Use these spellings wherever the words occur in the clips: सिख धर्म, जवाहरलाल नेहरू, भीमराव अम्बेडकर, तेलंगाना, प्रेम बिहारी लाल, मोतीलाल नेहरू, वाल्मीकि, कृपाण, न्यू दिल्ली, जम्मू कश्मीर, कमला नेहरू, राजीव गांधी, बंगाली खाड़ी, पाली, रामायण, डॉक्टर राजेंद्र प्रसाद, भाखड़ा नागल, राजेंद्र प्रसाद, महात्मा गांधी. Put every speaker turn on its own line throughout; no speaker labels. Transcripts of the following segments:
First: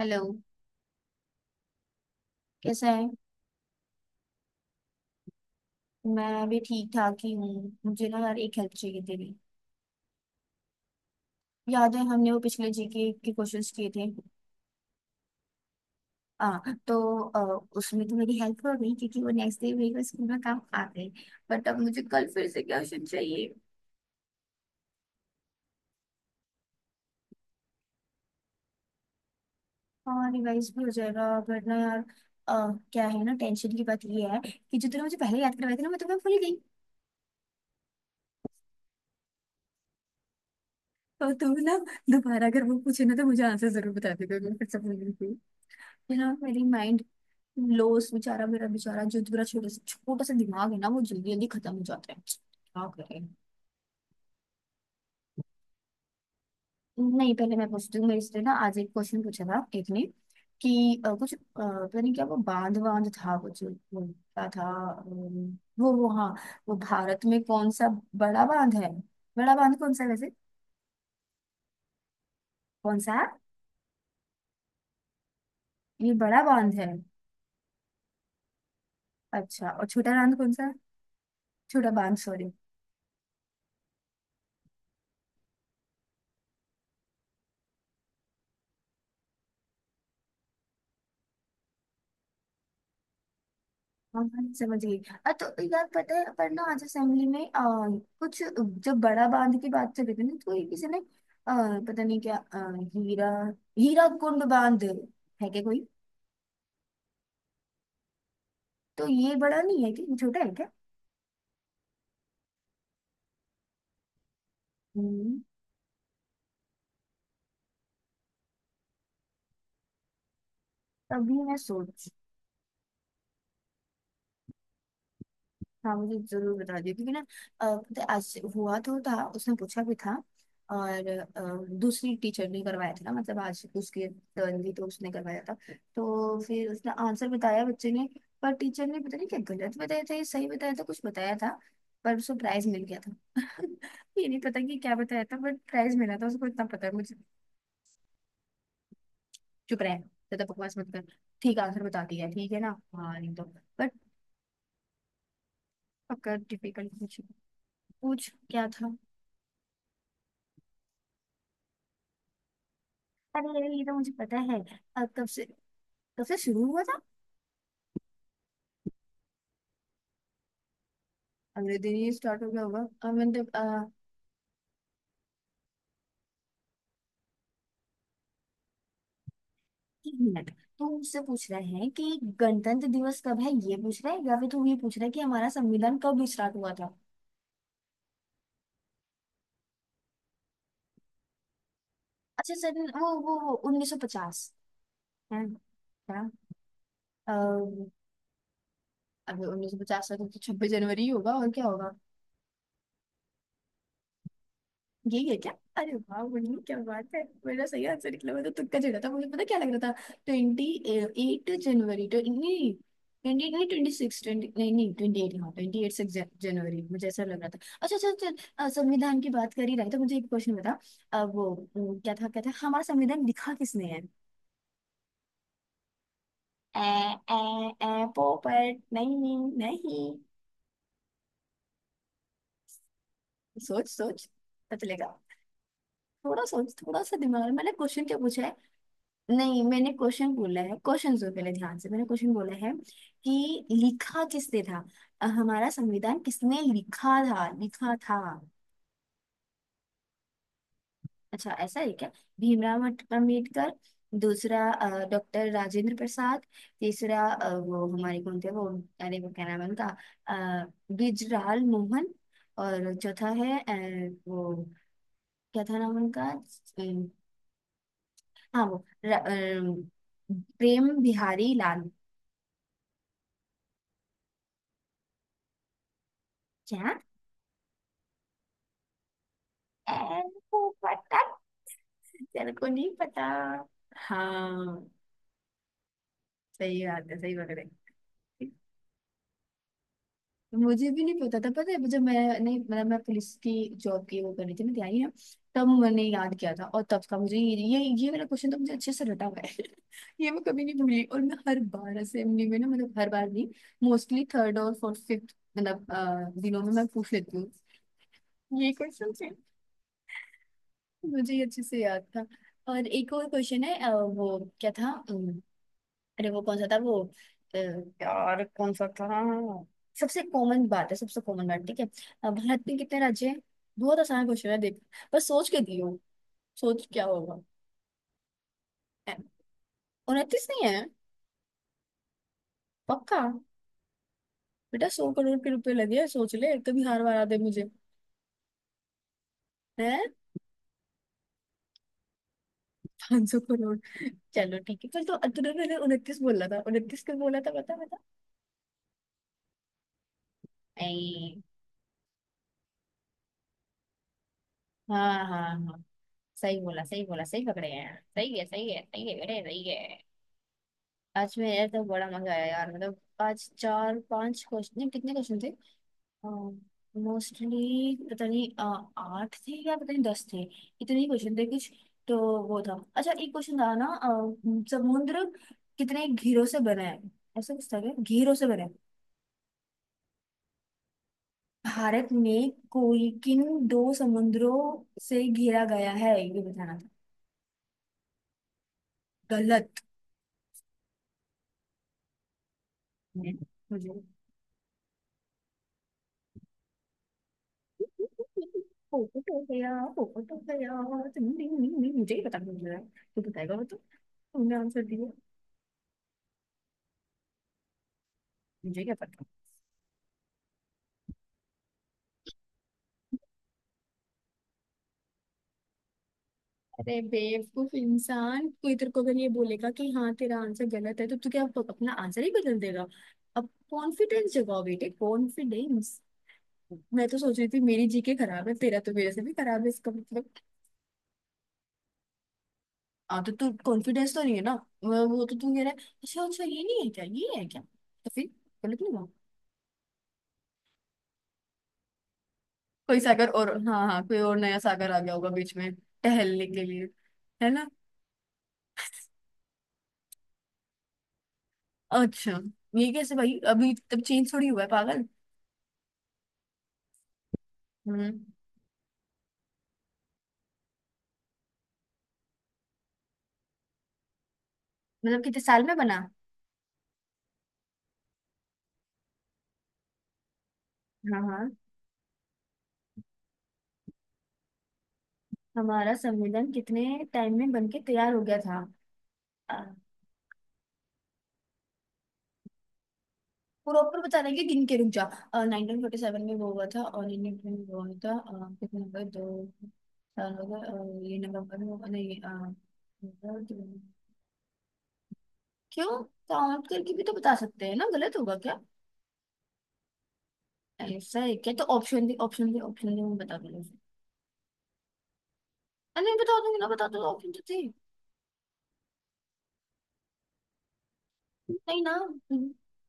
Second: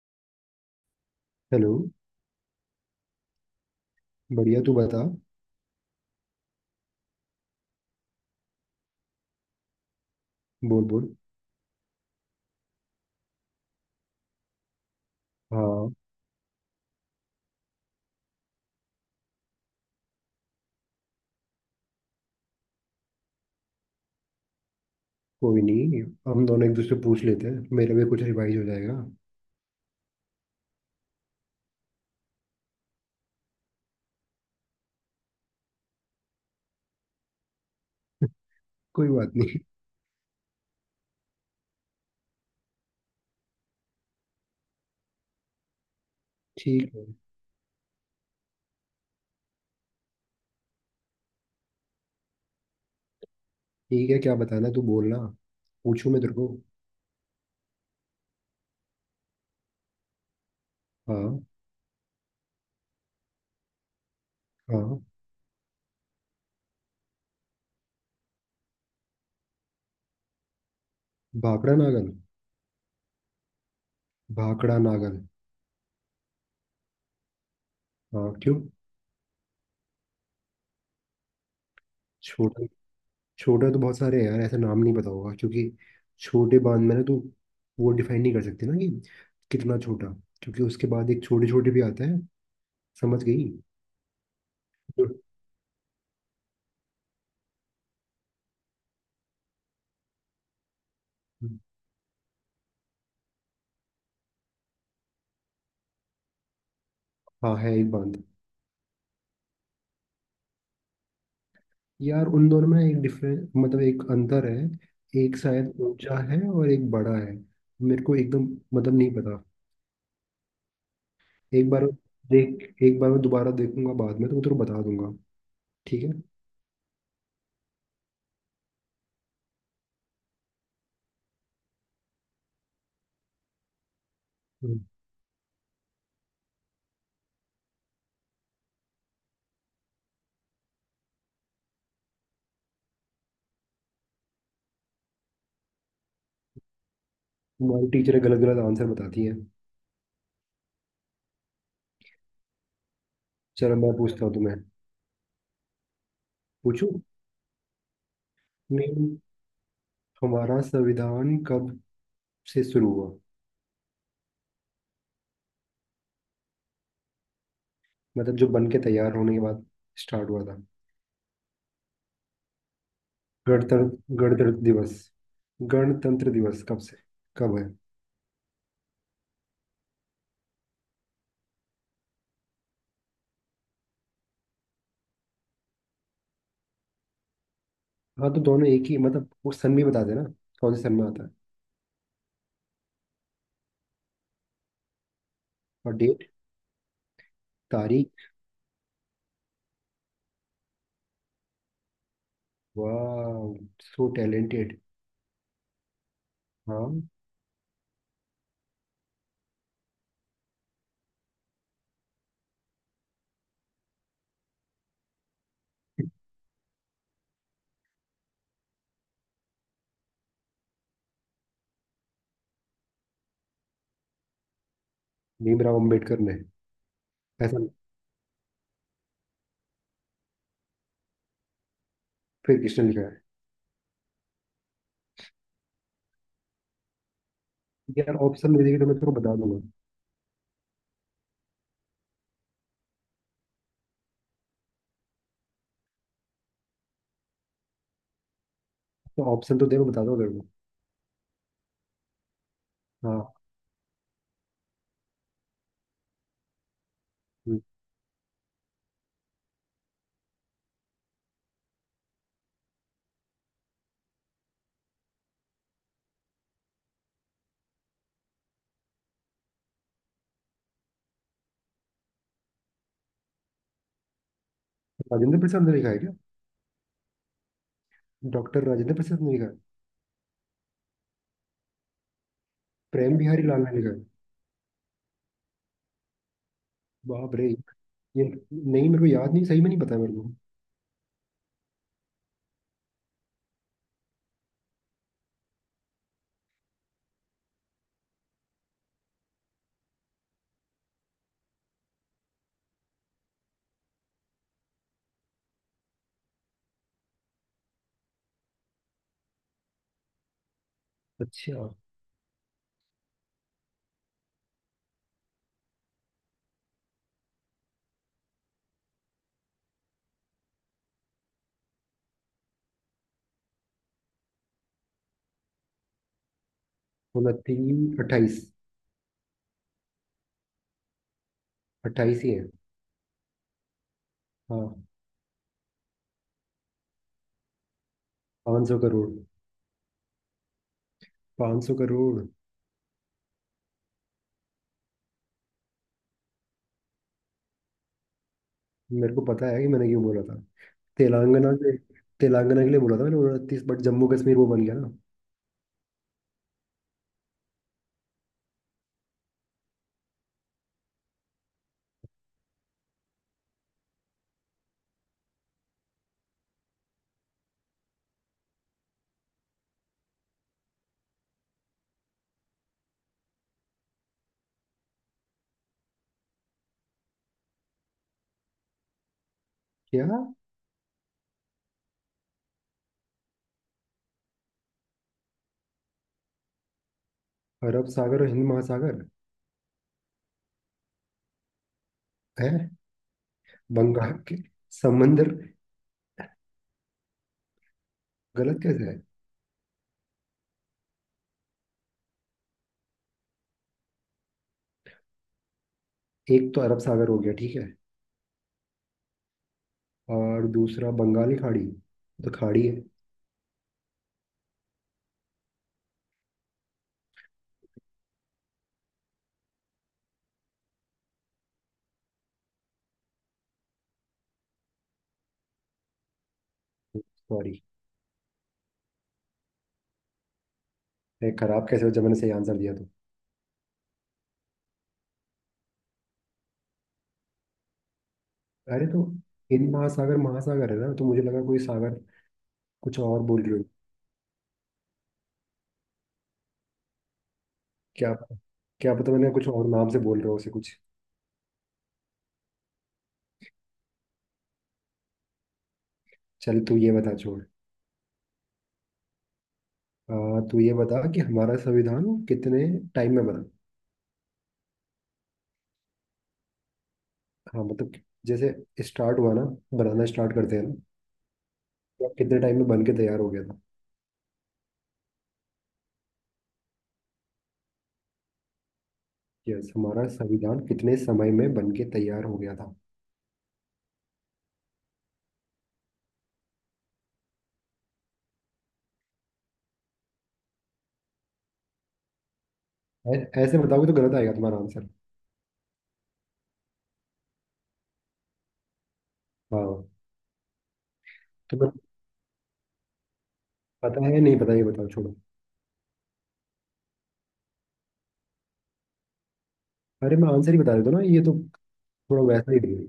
Hello.
Hello.
कैसा है?
बढ़िया, तू बता।
मैं भी ठीक ठाक ही हूँ। मुझे ना यार एक हेल्प चाहिए तेरी।
बोल बोल।
याद है हमने वो पिछले जीके के क्वेश्चंस किए थे?
हाँ।
हाँ तो उसमें तो मेरी हेल्प हो गई क्योंकि वो नेक्स्ट डे मेरे स्कूल में काम आ गए। बट अब मुझे कल फिर से क्वेश्चन चाहिए।
कोई नहीं, हम दोनों एक दूसरे पूछ लेते हैं, मेरा भी कुछ रिवाइज हो जाएगा।
हाँ रिवाइज भी हो जाएगा वरना यार अ, क्या है ना, टेंशन की बात ये है कि जो तूने मुझे पहले याद करवाया था ना मैं भूल गई।
कोई बात नहीं।
तो तू ना दोबारा अगर वो पूछे ना तो मुझे आंसर जरूर बता देगा, मैं फिर से भूल गई थी। है ना, मेरी
ठीक
माइंड
है।
लॉस बेचारा, मेरा बेचारा जो मेरा छोटा सा दिमाग है ना वो जल्दी जल्दी खत्म हो जाता है, क्या करें।
ठीक है, क्या बताना? तू बोलना। पूछूं मैं तेरे को?
नहीं पहले मैं पूछती हूँ, मेरे से ना आज एक क्वेश्चन पूछा था एक ने कि कुछ
हाँ।
पता नहीं क्या, वो बांध बांध था कुछ, वो क्या था?
हाँ।
वो हाँ, वो भारत में कौन सा बड़ा बांध है? बड़ा बांध कौन सा है वैसे?
भाखड़ा नागल।
कौन सा है?
भाखड़ा नागल।
ये बड़ा बांध है?
हाँ, क्यों?
अच्छा, और छोटा बांध कौन सा है? छोटा बांध सॉरी।
छोटा? छोटा तो बहुत सारे हैं यार, ऐसा नाम नहीं पता होगा, क्योंकि छोटे बांध में ना तू वो डिफाइन नहीं कर सकती ना कि कितना छोटा, क्योंकि उसके बाद एक छोटे छोटे भी आता है। समझ गई?
हाँ हाँ, समझ गई।
जो-
तो यार पता है, पर ना आज असेंबली में कुछ जब बड़ा बांध की बात चल रही थी ना तो ये किसी ने पता नहीं क्या हीरा, कुंड बांध है क्या कोई?
हाँ, है एक बांध।
तो ये बड़ा नहीं है कि छोटा है क्या?
यार, उन दोनों में एक डिफरेंस, मतलब एक अंतर है। एक
हम्म,
शायद ऊंचा है और एक बड़ा है। मेरे को एकदम मतलब नहीं पता।
तभी मैं
एक बार
सोच।
देख, एक बार मैं दोबारा देखूंगा बाद में, तो मैं तेरे को बता दूंगा।
हाँ
ठीक है।
मुझे जरूर बता दियो क्योंकि ना पता है, आज हुआ तो था, उसने पूछा भी था और दूसरी टीचर ने करवाया था ना, मतलब आज उसकी टर्न थी
हम्म।
तो उसने करवाया था। तो फिर उसने आंसर बताया बच्चे ने, पर टीचर ने पता नहीं क्या गलत बताया था या सही बताया था, कुछ बताया था। पर उसको प्राइज मिल गया था ये नहीं पता कि क्या बताया था बट प्राइज मिला था उसको, इतना पता है मुझे।
तुम्हारी टीचर गलत गलत आंसर बताती है।
चुप रहे, ज्यादा बकवास मत कर। ठीक आंसर बता दिया, ठीक है ना। हाँ नहीं तो।
चलो,
बट
मैं पूछता हूँ तुम्हें।
पक्का
पूछू?
डिफिकल्ट पूछ। पूछ क्या था।
नहीं, हमारा संविधान कब से शुरू हुआ?
अरे यार, ये तो मुझे पता है। कब से, कब से शुरू हुआ था?
मतलब जो बन के तैयार होने के बाद स्टार्ट हुआ था।
अगले दिन ही स्टार्ट हो गया होगा। अब मैंने तो,
गणतंत्र गणतंत्र दिवस। गणतंत्र दिवस कब से, कब है?
एक मिनट। तू मुझसे पूछ रहा है कि गणतंत्र दिवस कब है ये पूछ रहा है, या फिर तू ये पूछ रहा है कि हमारा संविधान कब स्टार्ट हुआ था?
हाँ, तो दोनों एक ही, मतलब वो सन भी बता देना, कौन से सन में आता है।
अच्छा सर, वो 1950 है
और
क्या?
डेट,
अ,
तारीख।
अभी 1950 तो 26 जनवरी ही होगा और क्या होगा।
वाह, सो टैलेंटेड।
यही है क्या? अरे वाह मुन्नी, क्या
हाँ।
बात है, मेरा सही आंसर निकला, मैं तो तुक्का चिढ़ा था, मुझे पता क्या लग रहा था। 28 जनवरी तो नहीं, ट्वेंटी नहीं 26, ट्वेंटी नहीं नहीं 28, हाँ 28 6 जनवरी मुझे ऐसा लग रहा था। अच्छा अच्छा चल। संविधान की बात कर ही रहे तो मुझे एक क्वेश्चन बता। वो क्या था क्या था, हमारा संविधान लिखा किसने है?
भीमराव अम्बेडकर ने।
ए ए
ऐसा?
ए पोपट नहीं। नहीं,
फिर किसने लिखा है?
सोच सोच पता चलेगा, थोड़ा सोच, थोड़ा सा दिमाग। मैंने क्वेश्चन क्या
यार,
पूछा
ऑप्शन
है?
में देगी तो मैं तेरे को बता दूंगा।
नहीं, मैंने क्वेश्चन बोला है, क्वेश्चन सुन पहले ध्यान से। मैंने क्वेश्चन बोला है कि लिखा किसने था। हमारा संविधान किसने लिखा था लिखा था।
तो ऑप्शन तो दे, मैं बता दूंगा तेरे को।
अच्छा ऐसा है क्या। भीमराव
हाँ।
अम्बेडकर। दूसरा, डॉक्टर राजेंद्र प्रसाद। तीसरा
हम्म।
वो हमारे कौन थे वो, अरे वो क्या नाम है उनका, अ, गुजराल मोहन। और चौथा है वो क्या था नाम उनका, अ, हाँ वो प्रेम बिहारी लाल।
राजेंद्र प्रसाद ने लिखा है क्या?
क्या?
डॉक्टर राजेंद्र प्रसाद ने लिखा है?
ऐ, वो पता, टीचर को नहीं
प्रेम
पता।
बिहारी लाल ने लिखा है।
हाँ, सही बात है, सही
बाप रे,
पकड़े।
ये नहीं मेरे को याद, नहीं सही में नहीं पता मेरे को।
मुझे भी नहीं पता था, पता है जब मैंने मतलब मैं पुलिस की जॉब की वो कर रही थी मैं तैयारी ना, तब मैंने याद किया था और तब का मुझे ये मेरा क्वेश्चन तो मुझे अच्छे से रटा हुआ है ये मैं कभी नहीं भूली और मैं हर बार असेंबली में ना, मतलब हर बार नहीं, मोस्टली थर्ड और फोर्थ फिफ्थ मतलब दिनों में मैं पूछ लेती हूँ ये क्वेश्चन से, मुझे ये अच्छे
अच्छा।
से याद था। और एक और क्वेश्चन है, वो क्या था, अरे वो कौन सा था वो, यार कौन सा था। सबसे कॉमन बात है, सबसे कॉमन बात ठीक है। भारत में कितने राज्य हैं? बहुत आसान क्वेश्चन है देख, बस सोच के दियो, सोच क्या होगा।
29, 28।
उनतीस नहीं है?
28 ही है।
पक्का?
हाँ।
बेटा 100 करोड़ के रुपए लगे हैं, सोच ले कभी हार वारा दे मुझे।
500 करोड़।
है?
500 करोड़।
500 करोड़। चलो ठीक है, कल तो तूने 29 बोला था, 29 क्यों बोला था बता बता।
मेरे को पता है कि मैंने क्यों बोला था।
ऐ,
तेलंगाना के तेलंगाना के लिए बोला था मैंने 29, बट जम्मू कश्मीर वो बन गया ना।
हाँ हाँ हाँ, सही बोला सही बोला, सही पकड़े हैं। सही है सही है सही है बेटे सही है। आज में यार तो बड़ा मजा आया यार, मतलब आज चार पांच क्वेश्चन नहीं, कितने क्वेश्चन थे, मोस्टली पता नहीं आठ थे या पता नहीं 10 थे, इतने ही क्वेश्चन थे कुछ तो। वो था अच्छा, एक क्वेश्चन था ना समुद्र कितने घेरों से बना है, ऐसा कुछ था क्या, घेरों से बना है,
क्या?
भारत में कोई किन दो समुद्रों से घिरा गया है ये बताना था।
अरब सागर और हिंद महासागर।
गलत
है।
है। मुझे
बंगाल के समंदर। गलत कैसे है?
보고 보세요, 보고 보세요. 등등등등 मुझे ही पता नहीं है? तू बताएगा वो तो, तुमने आंसर दिया।
एक तो अरब सागर हो गया, ठीक है,
मुझे क्या पता।
और दूसरा बंगाली खाड़ी, तो खाड़ी है।
अरे बेवकूफ इंसान, कोई तेरे को अगर ये बोलेगा कि हाँ तेरा आंसर गलत है तो तू क्या अपना आंसर ही बदल देगा? अब कॉन्फिडेंस जगाओ बेटे, कॉन्फिडेंस। मैं तो सोच रही थी
सॉरी।
मेरी जीके खराब है, तेरा तो मेरे से भी खराब है इसका मतलब।
खराब कैसे हो, जब मैंने सही आंसर दिया तो।
हाँ तो तू कॉन्फिडेंस तो नहीं है ना, वो तो तू कह रहा है। अच्छा अच्छा, ये नहीं है क्या, ये है क्या तो फिर, गलत
अरे
नहीं
तो
हुआ।
हिंद महासागर महासागर है ना, तो मुझे लगा कोई सागर कुछ
कोई
और
सागर,
बोल
और
रहे हो।
हाँ हाँ कोई और नया सागर आ गया होगा बीच में टहलने के लिए, है ना।
क्या पता- क्या पता, मैंने कुछ और नाम से बोल रहे हो उसे, कुछ।
अच्छा ये कैसे भाई, अभी तब चेंज थोड़ी हुआ है पागल।
चल, तू ये बता, छोड़।
हम्म।
हाँ, तो ये बता कि हमारा संविधान कितने टाइम में बना।
मतलब कितने साल में बना।
हाँ, मतलब कि जैसे स्टार्ट हुआ ना, बनाना स्टार्ट करते हैं ना,
हाँ हाँ।
या कितने टाइम में बन के तैयार हो गया था।
हमारा संविधान कितने टाइम में बन के तैयार हो गया था। आ,
यस, हमारा संविधान कितने समय में बन के तैयार हो गया था।
प्रॉपर बता रहे कि गिन के रुक जा। 1947 में वो हुआ था और इंडियन में वो हुआ था, कितने नंबर दो साल हो गए, ये नवंबर में नहीं
ऐ-
नवंबर,
ऐसे बताओगे तो
दिसंबर।
गलत आएगा तुम्हारा आंसर।
क्यों? काउंट करके भी तो बता सकते हैं ना, गलत होगा?
हाँ।
ऐसा है क्या, तो
तुम्हें
ऑप्शन दी ऑप्शन दी ऑप्शन दी, मैं बता दूंगी।
पता है नहीं पता, ये बताओ, छोड़ो।
अरे नहीं बता दूंगी ना बता दूंगी, ऑप्शन तो थे।
अरे, मैं आंसर ही बता देता हूँ ना, ये तो
नहीं ना,
थोड़ा वैसा ही है।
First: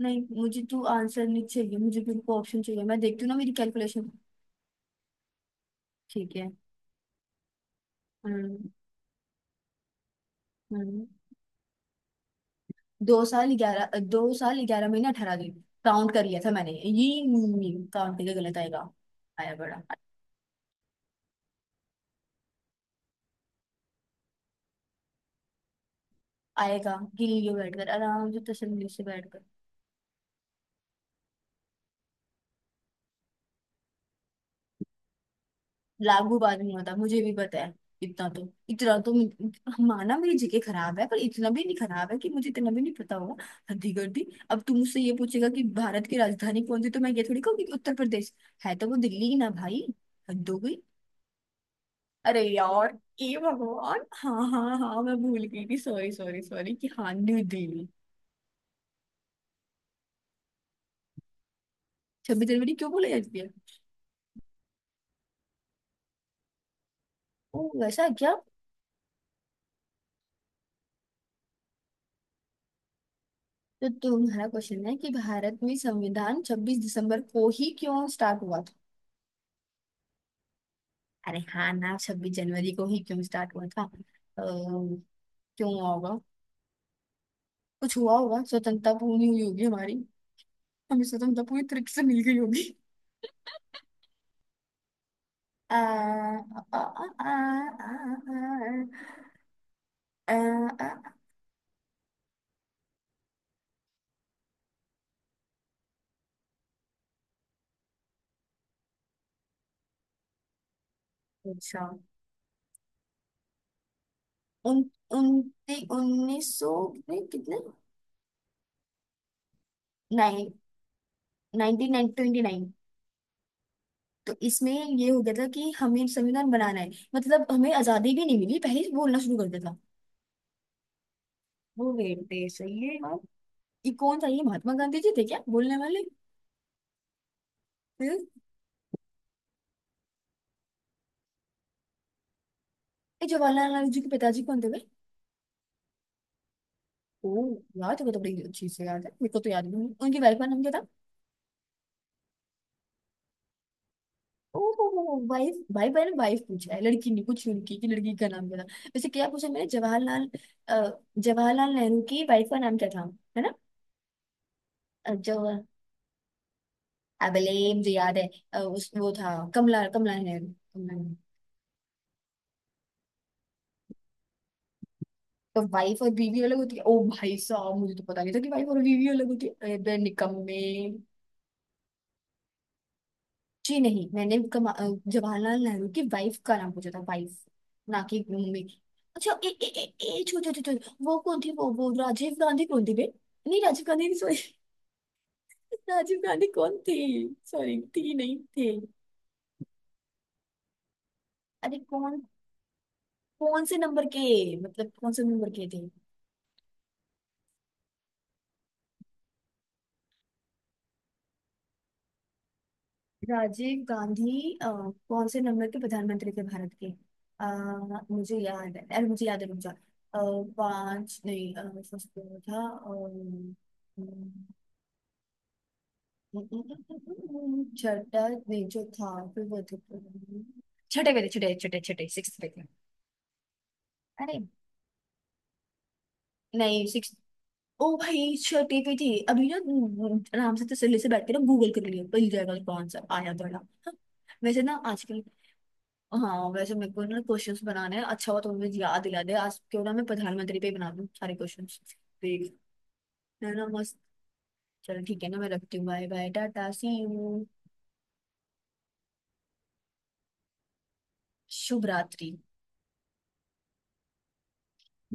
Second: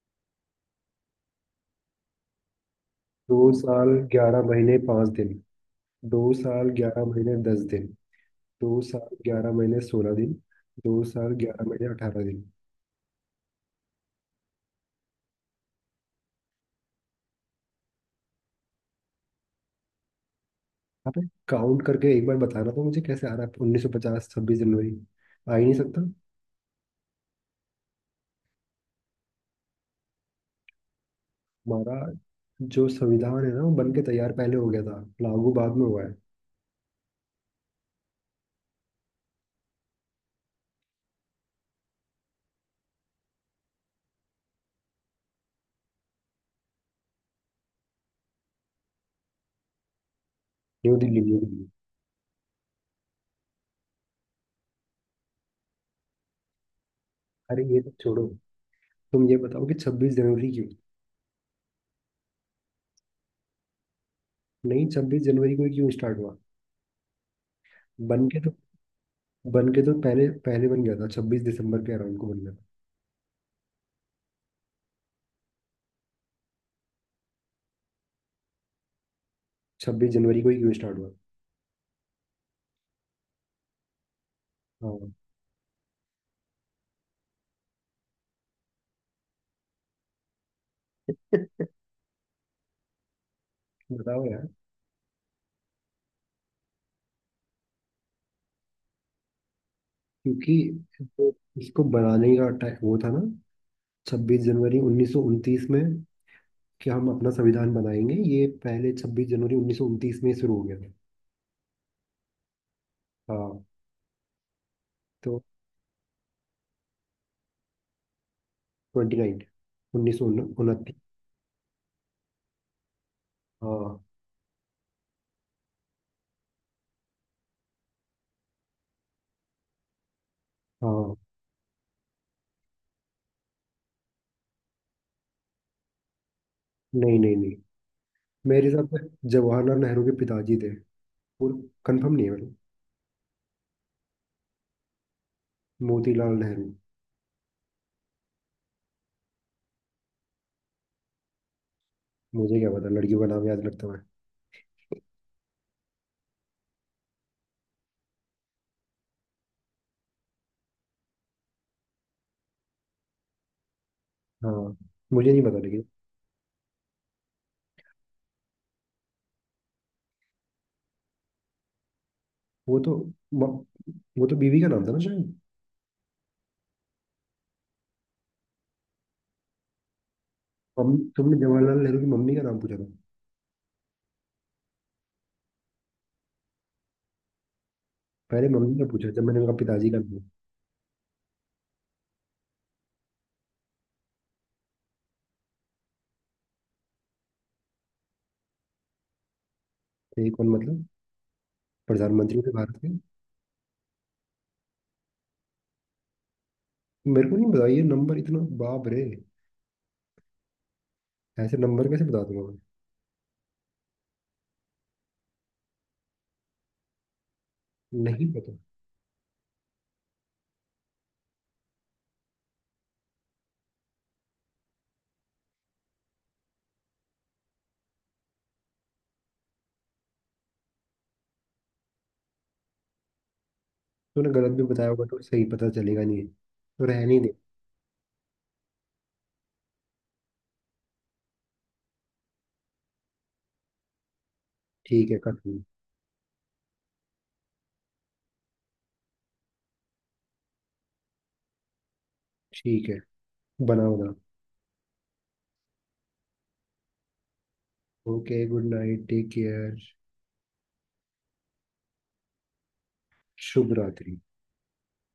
नहीं मुझे तो आंसर नहीं चाहिए, मुझे बिल्कुल ऑप्शन चाहिए, मैं देखती हूँ ना
दो
मेरी
साल
कैलकुलेशन।
ग्यारह महीने पाँच दिन दो
ठीक है।
साल ग्यारह महीने दस दिन
हम्म।
2 साल 11 महीने 16 दिन। दो
हम्म।
साल ग्यारह महीने अठारह दिन
2 साल 11 महीने 18 दिन, काउंट कर लिया था मैंने ये। काउंट करके गलत आएगा? आया बड़ा।
आप काउंट करके एक बार बताना तो, मुझे कैसे आ रहा है 26 जनवरी 1950? आ ही नहीं सकता।
आएगा गिल्ली बैठकर आराम से, तसल्ली से बैठकर।
हमारा जो संविधान है ना, वो बन के तैयार पहले हो गया था, लागू बाद में हुआ है।
लागू बात नहीं होता, मुझे भी पता है इतना तो, इतना तो माना मेरी जीके खराब है पर इतना भी नहीं खराब है कि मुझे इतना भी नहीं पता होगा, हद्दी कर दी। अब तुम मुझसे ये पूछेगा कि भारत की राजधानी कौन सी, तो मैं ये थोड़ी कहूंगी कि उत्तर प्रदेश है, तो वो दिल्ली ही ना भाई, हद हो गई।
न्यू दिल्ली, न्यू दिल्ली।
अरे यार ए भगवान, हाँ हाँ हाँ मैं भूल गई थी, सॉरी सॉरी सॉरी, कि हाँ न्यू
अरे, ये
दिल्ली।
तो छोड़ो। तुम ये बताओ कि 26 जनवरी क्यों।
26 जनवरी क्यों बोला जाती है।
नहीं, 26 जनवरी को ही क्यों स्टार्ट हुआ?
ओ वैसा
बन
क्या।
के तो बन के तो पहले पहले बन गया था, 26 दिसंबर के अराउंड को बन गया था।
तो तुम्हारा क्वेश्चन है कि भारत में संविधान 26 दिसंबर को ही क्यों स्टार्ट हुआ।
26 जनवरी को ही क्यों स्टार्ट हुआ?
अरे हाँ ना, 26 जनवरी को ही क्यों स्टार्ट हुआ था
हाँ।
क्यों हुआ होगा, कुछ हुआ होगा, स्वतंत्रता पूरी हुई होगी हमारी, हमें स्वतंत्रता पूरी तरीके से मिल गई होगी।
बताओ यार।
आ, आ, आ, आ, आ, आ,
क्योंकि
आ,
जो इसको बनाने का टाइम वो था ना, 26 जनवरी 1929 में, कि हम अपना संविधान बनाएंगे, ये पहले 26 जनवरी 1929 में शुरू हो गया था।
अच्छा।
हाँ।
उन
तो
उन्ती उन्नीस सौ में कितने,
29। उन्नीस सौ
नाइन,
उनतीस
1929।
हाँ।
तो इसमें ये हो गया था कि हमें संविधान बनाना है, मतलब हमें आजादी भी नहीं मिली पहले ही बोलना शुरू कर दिया था।
हाँ।
वो वेट दे, सही है यार। ये कौन था, ये महात्मा गांधी जी थे क्या बोलने वाले।
नहीं नहीं नहीं।
फिर ये
मेरे हिसाब से जवाहरलाल नेहरू के पिताजी थे, और कंफर्म नहीं है मतलब।
जवाहरलाल नेहरू जी के पिताजी कौन थे भाई।
मोतीलाल नेहरू।
ओ यार, तेरे को तो बड़ी अच्छी से याद है, मेरे को तो याद भी नहीं, उनकी वाइफ का नाम क्या था।
मुझे क्या पता, लड़कियों का नाम याद रखता मैं?
ओ वाइफ, भाई भाई ने वाइफ पूछा है, लड़की नहीं पूछी उनकी कि लड़की का नाम क्या था। वैसे क्या पूछा मैंने, जवाहरलाल अ, जवाहरलाल नेहरू की वाइफ का नाम क्या था, है ना।
हाँ। मुझे
जो
नहीं पता लेकिन।
अबले मुझे याद है उस वो था कमला, कमला नेहरू, कमला नेहरू।
वो तो म- वो तो बीवी का नाम था ना शायद।
तो वाइफ और बीवी अलग होती है? ओ भाई साहब, मुझे तो पता नहीं था कि वाइफ और बीवी अलग होती है, अरे बे निकम्मे।
मम्मी, तुमने जवाहरलाल नेहरू की मम्मी का नाम पूछा था?
जी नहीं, मैंने जवाहरलाल नेहरू की वाइफ का नाम पूछा था, वाइफ, ना कि
पहले
मम्मी
मम्मी
की।
का पूछा, जब
अच्छा
मैंने
ए
उनका
ए
पिताजी का
ए, ए
नाम।
छो छो छो छो, वो कौन थी वो राजीव गांधी कौन थी बे, नहीं राजीव गांधी नहीं सॉरी राजीव गांधी कौन थी, सॉरी थी नहीं थे।
थे कौन मतलब?
अरे कौन,
प्रधानमंत्री थे भारत के?
कौन से नंबर के, मतलब कौन से नंबर के थे।
मेरे को नहीं पता ये नंबर, इतना बाप रे, ऐसे नंबर कैसे बता दूंगा?
राजीव गांधी कौन से नंबर के प्रधानमंत्री थे भारत के।
मैं नहीं
मुझे
पता।
याद है, अरे मुझे याद है, रुक जा पांच नहीं फर्स्ट पे वो था अ, छठा नहीं जो था फिर वो तो, छठे पे थे, छठे छठे छठे, सिक्स पे थे।
तूने
अरे
गलत भी बताया होगा तो सही पता चलेगा, नहीं तो
नहीं सिक्स,
रहने दे।
ओ भाई छठी पे थी अभी ना। आराम से तसल्ली से बैठ के ना, गूगल कर लिया मिल जाएगा, तो कौन सा आया दौड़ा। हाँ, वैसे ना
ठीक है,
आजकल।
कट।
हाँ वैसे मेरे को ना क्वेश्चंस बनाने हैं, अच्छा हुआ तो मुझे याद दिला दे, आज क्यों ना मैं प्रधानमंत्री पे ही बना दूं सारे क्वेश्चंस, देख,
ठीक है,
है ना
बना
मस्त।
बना।
चलो ठीक है ना, मैं रखती हूँ, bye bye tata see you.
Okay, good night, take care.
शुभ रात्रि।
शुभ रात्रि।